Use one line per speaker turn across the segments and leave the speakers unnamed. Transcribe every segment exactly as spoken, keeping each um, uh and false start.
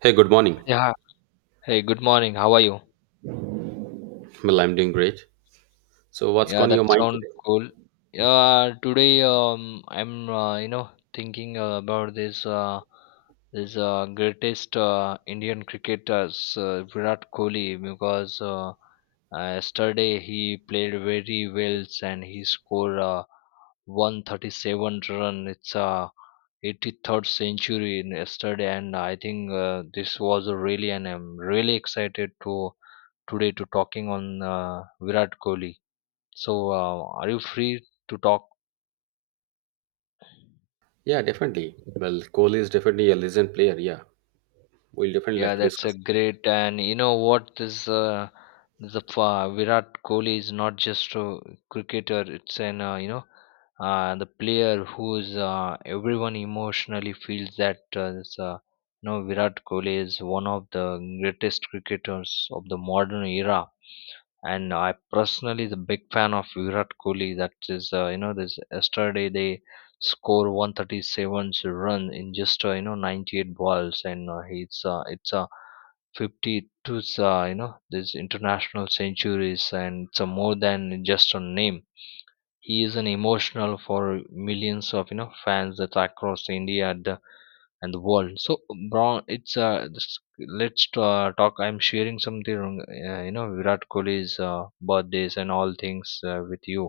Hey, good morning.
Yeah. Hey, good morning. How are you?
Well, I'm doing great. So, what's
Yeah,
on
that
your mind
sounds
today?
cool. Yeah, today um, I'm uh, you know thinking uh, about this uh, this uh, greatest uh, Indian cricketers uh, Virat Kohli because uh, uh, yesterday he played very well and he scored uh, one hundred thirty-seven run. It's uh, eighty-third century in yesterday, and I think uh, this was really and I'm really excited to today to talking on uh, Virat Kohli. So, uh, are you free to talk?
Yeah, definitely. Well, Kohli is definitely a legend player. Yeah, we'll definitely like
Yeah,
to
that's a
discuss.
great. And you know what? This uh, the uh, Virat Kohli is not just a cricketer. It's an uh, you know uh, the player who's uh, everyone emotionally feels that uh, this, uh, you know Virat Kohli is one of the greatest cricketers of the modern era. And I personally is a big fan of Virat Kohli. That is, uh, you know, this yesterday they score one hundred thirty-seven run in just uh, you know ninety-eight balls, and uh, it's uh, it's a uh, fifty-two uh, you know this international centuries, and it's uh, more than just a name. He is an emotional for millions of you know fans that across India and the world. So bro, it's uh this- let's uh, talk. I'm sharing something uh, you know Virat Kohli's uh, birthdays and all things uh, with you.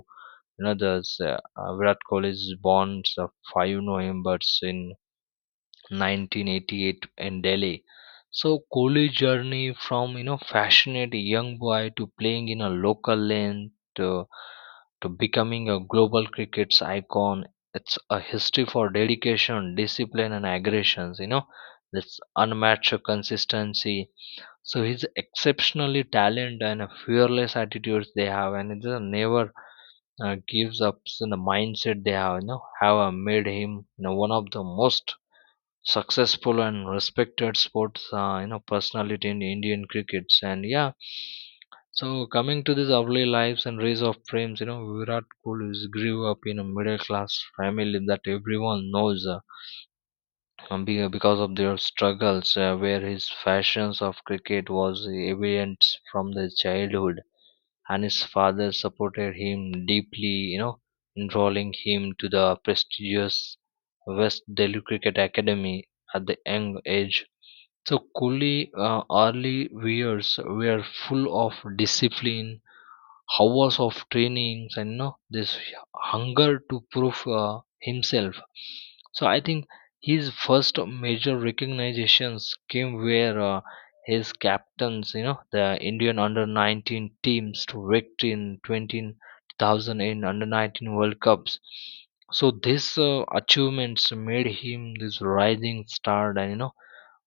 You know there's uh, uh, Virat Kohli's born uh, five november in nineteen eighty-eight in delhi. So Kohli journey from you know passionate young boy to playing in a local lane to to becoming a global cricket's icon. It's a history for dedication, discipline and aggressions, you know this unmatched consistency. So he's exceptionally talented and a fearless attitudes they have and it just never uh, gives up in the mindset they have, you know have uh, made him you know one of the most successful and respected sports uh, you know personality in Indian crickets. And yeah, so coming to this early lives and raise of frames, you know, Virat Kohli is grew up in a middle class family that everyone knows uh, um, be- uh, because of their struggles, uh, where his passions of cricket was evident from the childhood, and his father supported him deeply, you know, enrolling him to the prestigious West Delhi Cricket Academy at the young age. So Kohli uh, early years were full of discipline, hours of trainings and you know this hunger to prove uh, himself. So I think his first major recognitions came where uh, his captains, you know, the Indian under nineteen teams to victory in twenty hundred in under nineteen world cups. So this uh, achievements made him this rising star and, you know,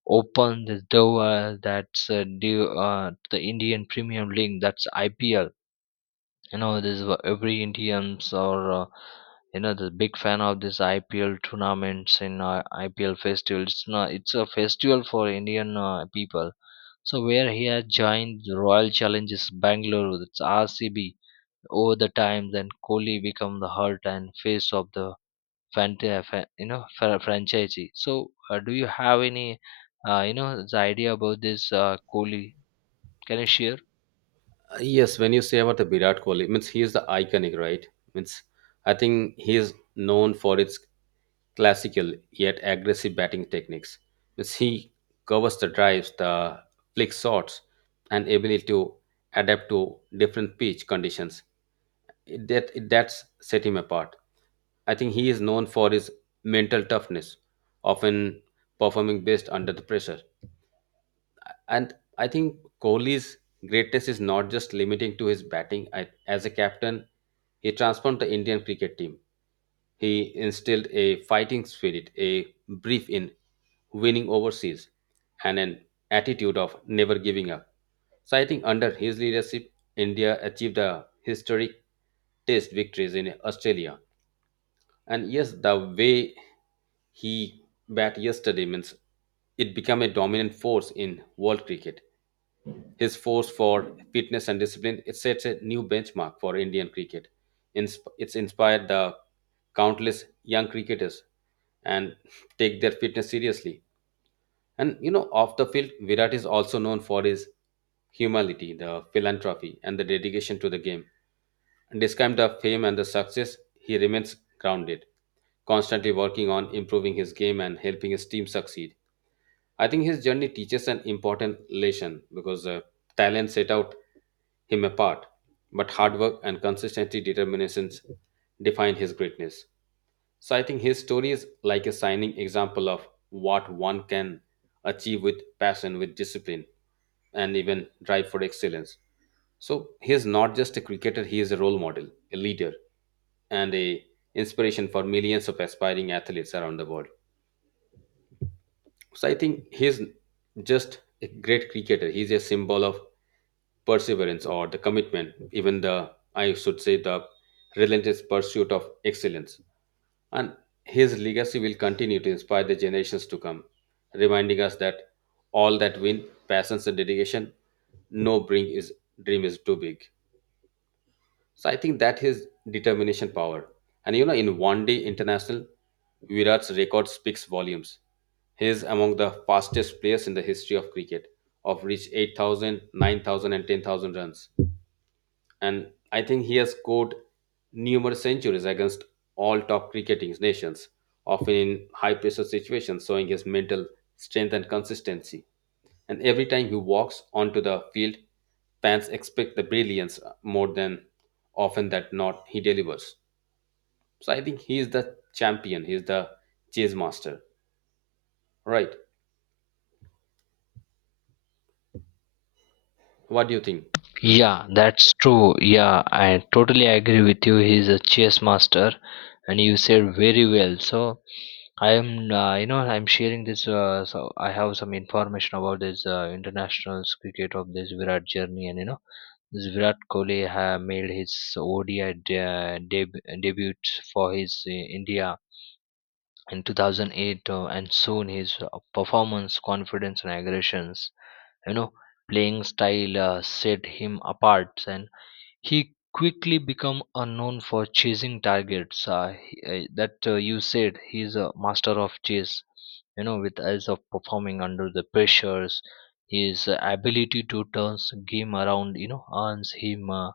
opened the door that's uh, due uh, to the Indian Premier League, that's IPL. you know this wha- every Indians or uh, you know the big fan of this I P L tournaments, and uh, I P L, it's not; it's a festival for Indian uh, people. So where he has joined the Royal Challenges Bangalore, that's R C B. Over the time, then Kohli become the heart and face of the fanta- uh, fa- you know fra- franchisee. So uh, do you have any uh, you know the idea about this uh, Kohli? Can you share?
Uh, yes, when you say about the Virat Kohli, means he is the iconic, right? Means I think he is known for its classical yet aggressive batting techniques. Means he covers the drives, the flick shots, and ability to adapt to different pitch conditions. It- that it- that's set him apart. I think he is known for his mental toughness, often performing best under the pressure. And I think Kohli's greatness is not just limiting to his batting. I, as a captain, he transformed the Indian cricket team. He instilled a fighting spirit, a belief in winning overseas, and an attitude of never giving up. So I think under his leadership, India achieved a historic test victories in Australia. And yes, the way he bat yesterday means it became a dominant force in world cricket. His force for fitness and discipline it sets a new benchmark for Indian cricket. Insp- It's inspired the countless young cricketers and take their fitness seriously. And you know, off the field, Virat is also known for his humility, the philanthropy, and the dedication to the game. And despite the fame and the success, he remains grounded, constantly working on improving his game and helping his team succeed. I think his journey teaches an important lesson because uh, talent set out him apart, but hard work and consistency determinations define his greatness. So I think his story is like a shining example of what one can achieve with passion, with discipline, and even drive for excellence. So he is not just a cricketer, he is a role model, a leader, and a inspiration for millions of aspiring athletes around the world. So I think he's just a great cricketer. He's a symbol of perseverance or the commitment, even the I should say the relentless pursuit of excellence. And his legacy will continue to inspire the generations to come, reminding us that all that win, passions and dedication, no bring is dream is too big. So I think that his determination power. And you know, in one day international, Virat's record speaks volumes. He is among the fastest players in the history of cricket, of reach eight thousand, nine thousand, and ten thousand runs, and I think he has scored numerous centuries against all top cricketing nations, often in high pressure situations, showing his mental strength and consistency. And every time he walks onto the field, fans expect the brilliance more than often that not he delivers. So I think he is the champion, he is the chase master. Right. What do you think?
Yeah, that's true. Yeah, I totally agree with you. He's a chess master, and you said very well. So I am, uh, you know, I'm sharing this. Uh, so I have some information about this uh, international cricket of this Virat journey, and you know, this Virat Kohli ha made his O D I de- uh, deb- debut for his uh, India in two thousand eight, uh, and soon his uh, performance, confidence, and aggressions, you know, playing style uh, set him apart, and he quickly become unknown for chasing targets. Uh, he- uh, that uh, you said he's a master of chase. You know, with eyes of performing under the pressures, his ability to turn game around, you know, earns him uh,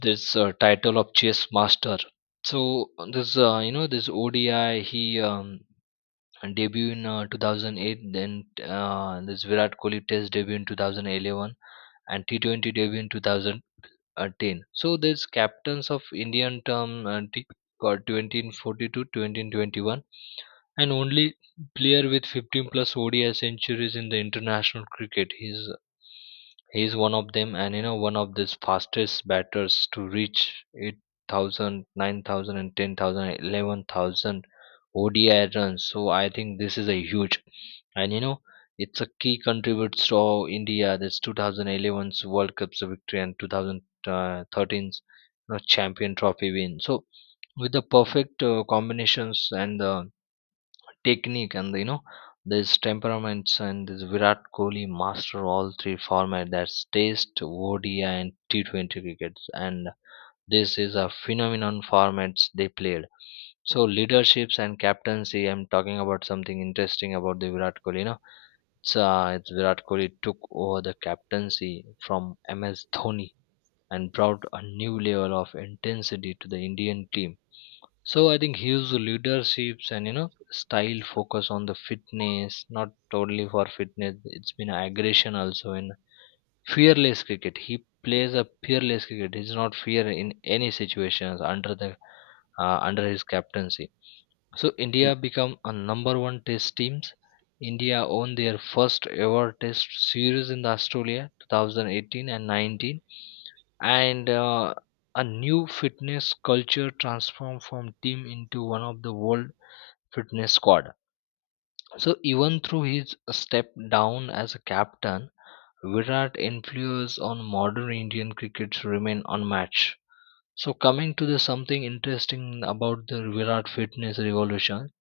this uh, title of chess master. So this uh, you know this O D I he um, debut in uh, two thousand eight, then uh, this Virat Kohli test debut in two thousand eleven, and T twenty debut in two thousand uh, ten. So there's captains of Indian term uh, t- called twenty forty-two, twenty twenty-one, and only player with fifteen plus O D I centuries in the international cricket. He's he is one of them, and you know one of the fastest batters to reach eight thousand, nine thousand, and ten thousand, eleven thousand O D I runs. So I think this is a huge, and you know, it's a key contributes to our India. This two thousand eleven's World Cup's victory and twenty thirteen's, you know, Champion Trophy win. So with the perfect uh, combinations and the technique and, you know, there's temperaments, and this Virat Kohli master all three format, that's Test, O D I and T twenty crickets, and this is a phenomenon formats they played. So leaderships and captaincy. I'm talking about something interesting about the Virat Kohli. You know, it's, uh, it's Virat Kohli took over the captaincy from M S Dhoni and brought a new level of intensity to the Indian team. So I think his leaderships and, you know, style focus on the fitness, not totally for fitness. It's been aggression also in fearless cricket. He plays a fearless cricket. He's not fear in any situations under the uh, under his captaincy. So India become a number one test teams. India won their first ever test series in the Australia two thousand eighteen and nineteen, and uh, a new fitness culture transformed from team into one of the world fitness squad. So even through his step down as a captain, Virat influence on modern Indian cricket remain unmatched. So coming to the something interesting about the Virat fitness revolution,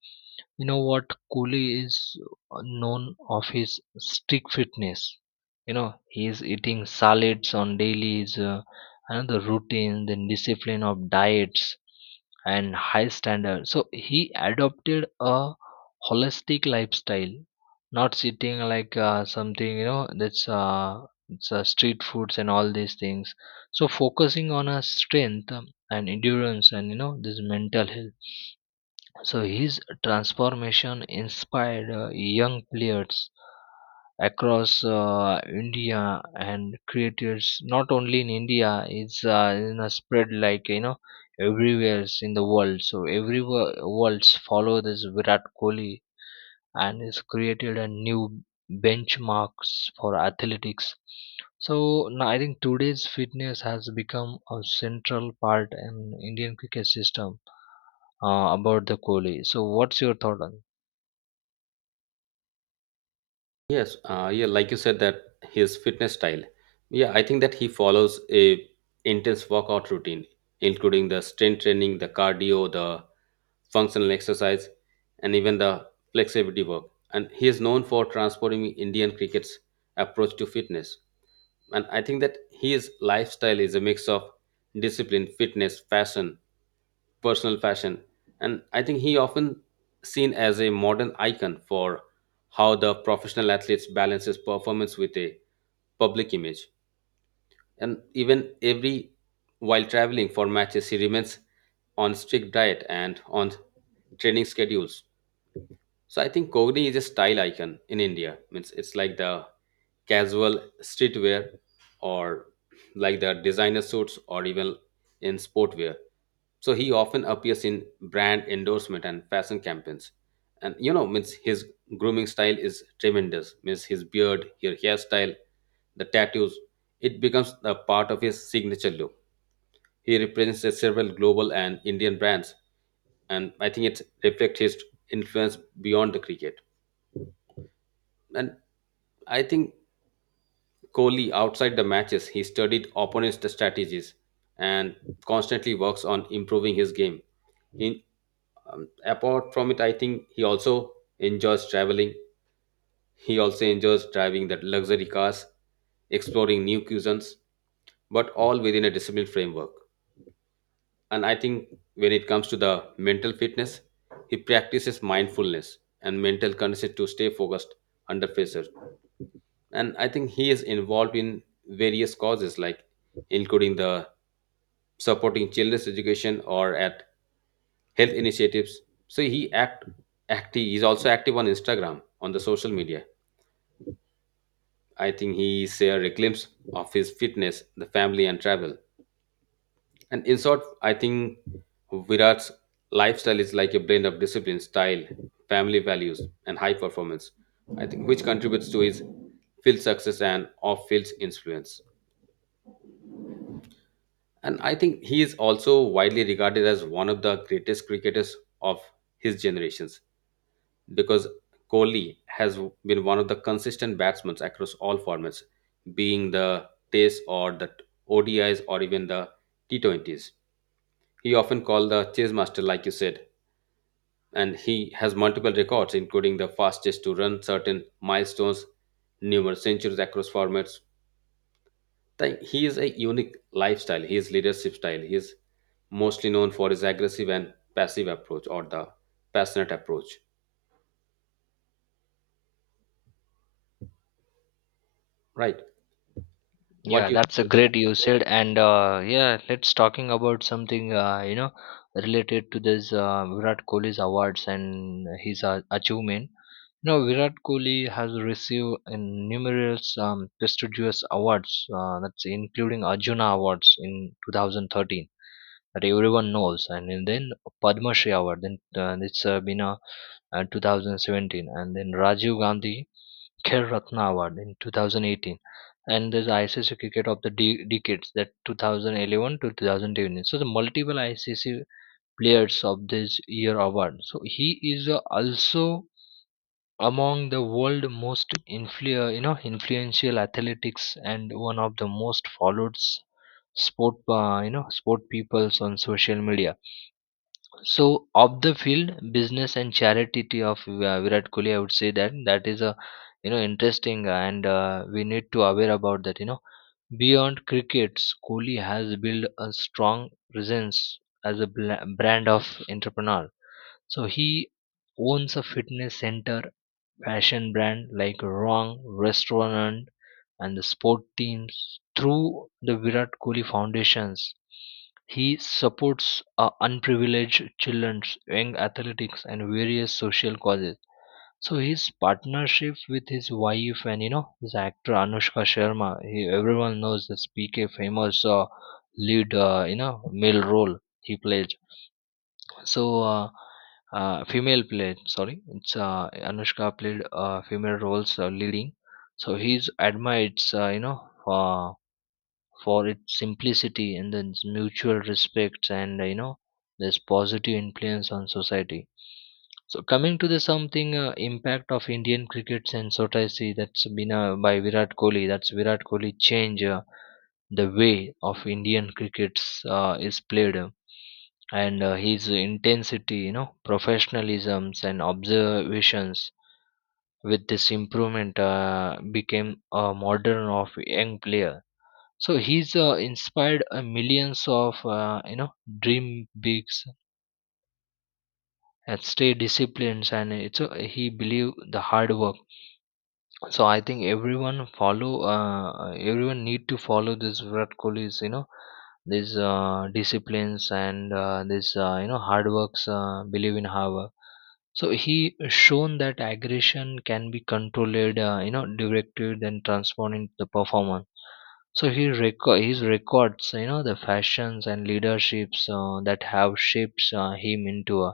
you know what, Kohli is known of his strict fitness. You know, he is eating salads on dailies, uh, another routine, then discipline of diets and high standard. So he adopted a holistic lifestyle, not sitting like uh, something, you know, that's uh, it's uh, street foods and all these things, so focusing on her strength um, and endurance and, you know, this mental health. So his transformation inspired uh, young players across uh, India, and creators not only in India, it's uh, you know, spread like, you know, everywhere in the world, so everywhere worlds follow this Virat Kohli and has created a new benchmarks for athletics. So now I think today's fitness has become a central part in Indian cricket system uh, about the Kohli, so what's your thought on?
Yes, uh, yeah, like you said that his fitness style. Yeah, I think that he follows a intense workout routine, including the strength training, the cardio, the functional exercise, and even the flexibility work. And he is known for transforming Indian cricket's approach to fitness. And I think that his lifestyle is a mix of discipline, fitness, fashion, personal fashion, and I think he often seen as a modern icon for how the professional athletes balances performance with a public image, and even every while traveling for matches he remains on strict diet and on training schedules. So I think Kogni is a style icon in India. Means it's like the casual streetwear or like the designer suits or even in sportwear. So he often appears in brand endorsement and fashion campaigns. And you know, means his grooming style is tremendous. Means his beard, his hairstyle, the tattoos, it becomes a part of his signature look. He represents the several global and Indian brands, and I think it reflects his influence beyond the cricket. And I think Kohli, outside the matches, he studied opponents' strategies and constantly works on improving his game. In um, Apart from it, I think he also enjoys traveling. He also enjoys driving that luxury cars, exploring new cuisines, but all within a disciplined framework. And I think when it comes to the mental fitness, he practices mindfulness and mental condition to stay focused under pressure. And I think he is involved in various causes like including the supporting children's education or at health initiatives. So he act active he's also active on Instagram on the social media. I think he shared a glimpse of his fitness, the family, and travel. And in short, I think Virat's lifestyle is like a blend of discipline, style, family values, and high performance, I think, which contributes to his field success and off-field influence. And I think he is also widely regarded as one of the greatest cricketers of his generations, because Kohli has been one of the consistent batsmen across all formats, being the Test or the O D Is or even the T twenty s. He often called the chase master, like you said, and he has multiple records, including the fastest to run certain milestones, numerous centuries across formats. Like, he is a unique lifestyle, his leadership style. He is mostly known for his aggressive and passive approach or the passionate approach, right? What
Yeah,
do you
that's a great you said, and uh, yeah, let's talking about something uh, you know related to this uh, Virat Kohli's awards and his uh, achievement. You know, Virat Kohli has received in numerous um, prestigious awards, uh, that's including Arjuna Awards in two thousand thirteen that everyone knows, and then then Padma Shri Award, then uh, it's uh, been a uh, two thousand seventeen, and then Rajiv Gandhi Khel Ratna Award in two thousand eighteen, and there's I C C cricket of the de- decades, that two thousand eleven to two thousand twenty. So the multiple I C C players of this year award, so he is uh, also among the world most influ- uh, you know influential athletics, and one of the most followed s- sport uh, you know sport peoples on social media. So, of the field, business and charity of uh, Virat Kohli, I would say that that is a, you know, interesting, uh, and uh, we need to aware about that. You know, beyond crickets, Kohli has built a strong presence as a bla- brand of entrepreneur. So he owns a fitness center, fashion brand like Wrong, Restaurant, and the sport teams through the Virat Kohli foundations. He supports uh, unprivileged children, young athletics, and various social causes. So his partnership with his wife and, you know, this actor Anushka Sharma, he, everyone knows this P K famous uh, lead uh, you know male role he played. So, uh, uh, female played, sorry, it's uh, Anushka played uh, female roles uh, leading. So he's admired, uh, you know, uh, for its simplicity, and then its mutual respect, and, uh, you know, this positive influence on society. So coming to the something uh, impact of Indian cricket and Sotasi that's been uh, by Virat Kohli. That's Virat Kohli change uh, the way of Indian crickets uh, is played, and uh, his intensity, you know, professionalisms and observations with this improvement uh, became a modern of young player. So he's uh, inspired uh, millions of, uh, you know dream bigs and stay disciplines, and it's a, he believe the hard work. So I think everyone follow uh, uh, everyone need to follow this Virat Kohli's, you know, these uh, disciplines, and uh, this uh, you know hard works uh, believe in hard work. So he shown that aggression can be controlled, uh, you know directed and transformed into the performance. So he reco- his records, you know, the fashions and leaderships uh, that have shaped uh, him into a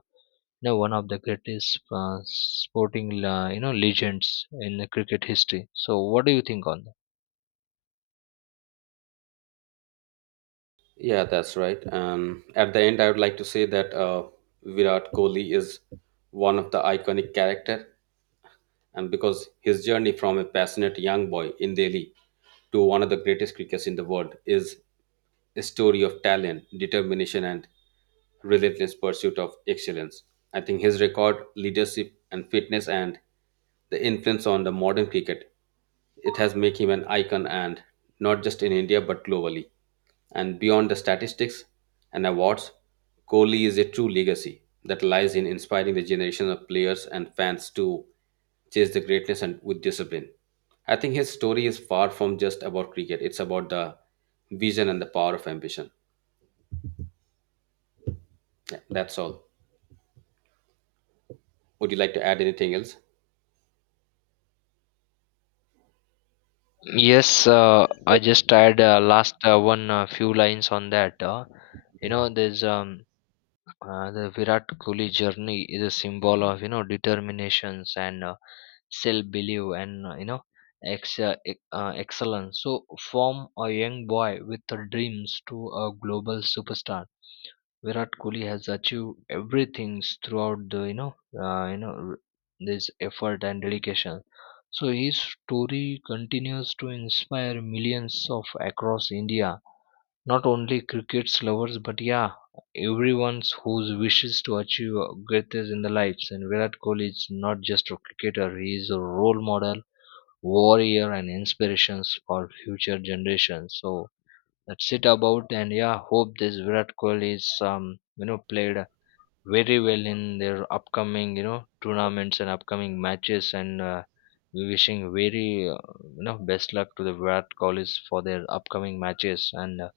know one of the greatest uh, sporting uh, you know legends in the cricket history. So what do you think on that?
Yeah, that's right. And at the end, I would like to say that uh, Virat Kohli is one of the iconic character, and because his journey from a passionate young boy in Delhi to one of the greatest cricketers in the world is a story of talent, determination, and relentless pursuit of excellence. I think his record, leadership, and fitness, and the influence on the modern cricket, it has made him an icon, and not just in India but globally. And beyond the statistics and awards, Kohli is a true legacy that lies in inspiring the generation of players and fans to chase the greatness and with discipline. I think his story is far from just about cricket. It's about the vision and the power of ambition. Yeah, that's all. Would you like to add anything else?
Yes, uh, I just add uh, last uh, one uh, few lines on that. uh, you know there's um uh, the Virat Kohli journey is a symbol of, you know, determinations and uh, self belief and uh, you know ex- uh, ex- uh, excellence. So from a young boy with uh, dreams to a global superstar, Virat Kohli has achieved everything throughout the, you know uh, you know r- this effort and dedication. So his story continues to inspire millions of across India, not only cricket lovers but yeah, everyone who wishes to achieve greatness in their lives. And Virat Kohli is not just a cricketer; he is a role model, warrior, and inspirations for future generations. So that's it about, and yeah, hope this Virat Kohli is um you know played very well in their upcoming, you know tournaments and upcoming matches, and uh, we wishing very uh, you know best luck to the Virat Kohlis for their upcoming matches, and uh,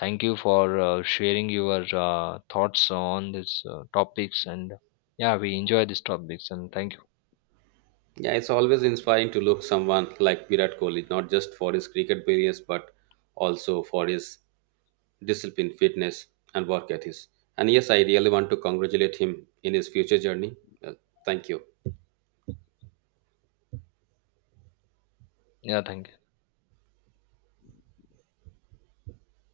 thank you for uh, sharing your uh, thoughts on these uh, topics, and yeah, we enjoy these topics, and thank you.
Yeah, it's always inspiring to look someone like Virat Kohli, not just for his cricket brilliance, but also for his discipline, fitness, and work ethics. And yes, I really want to congratulate him in his future journey. Well, thank you.
Yeah, thank you.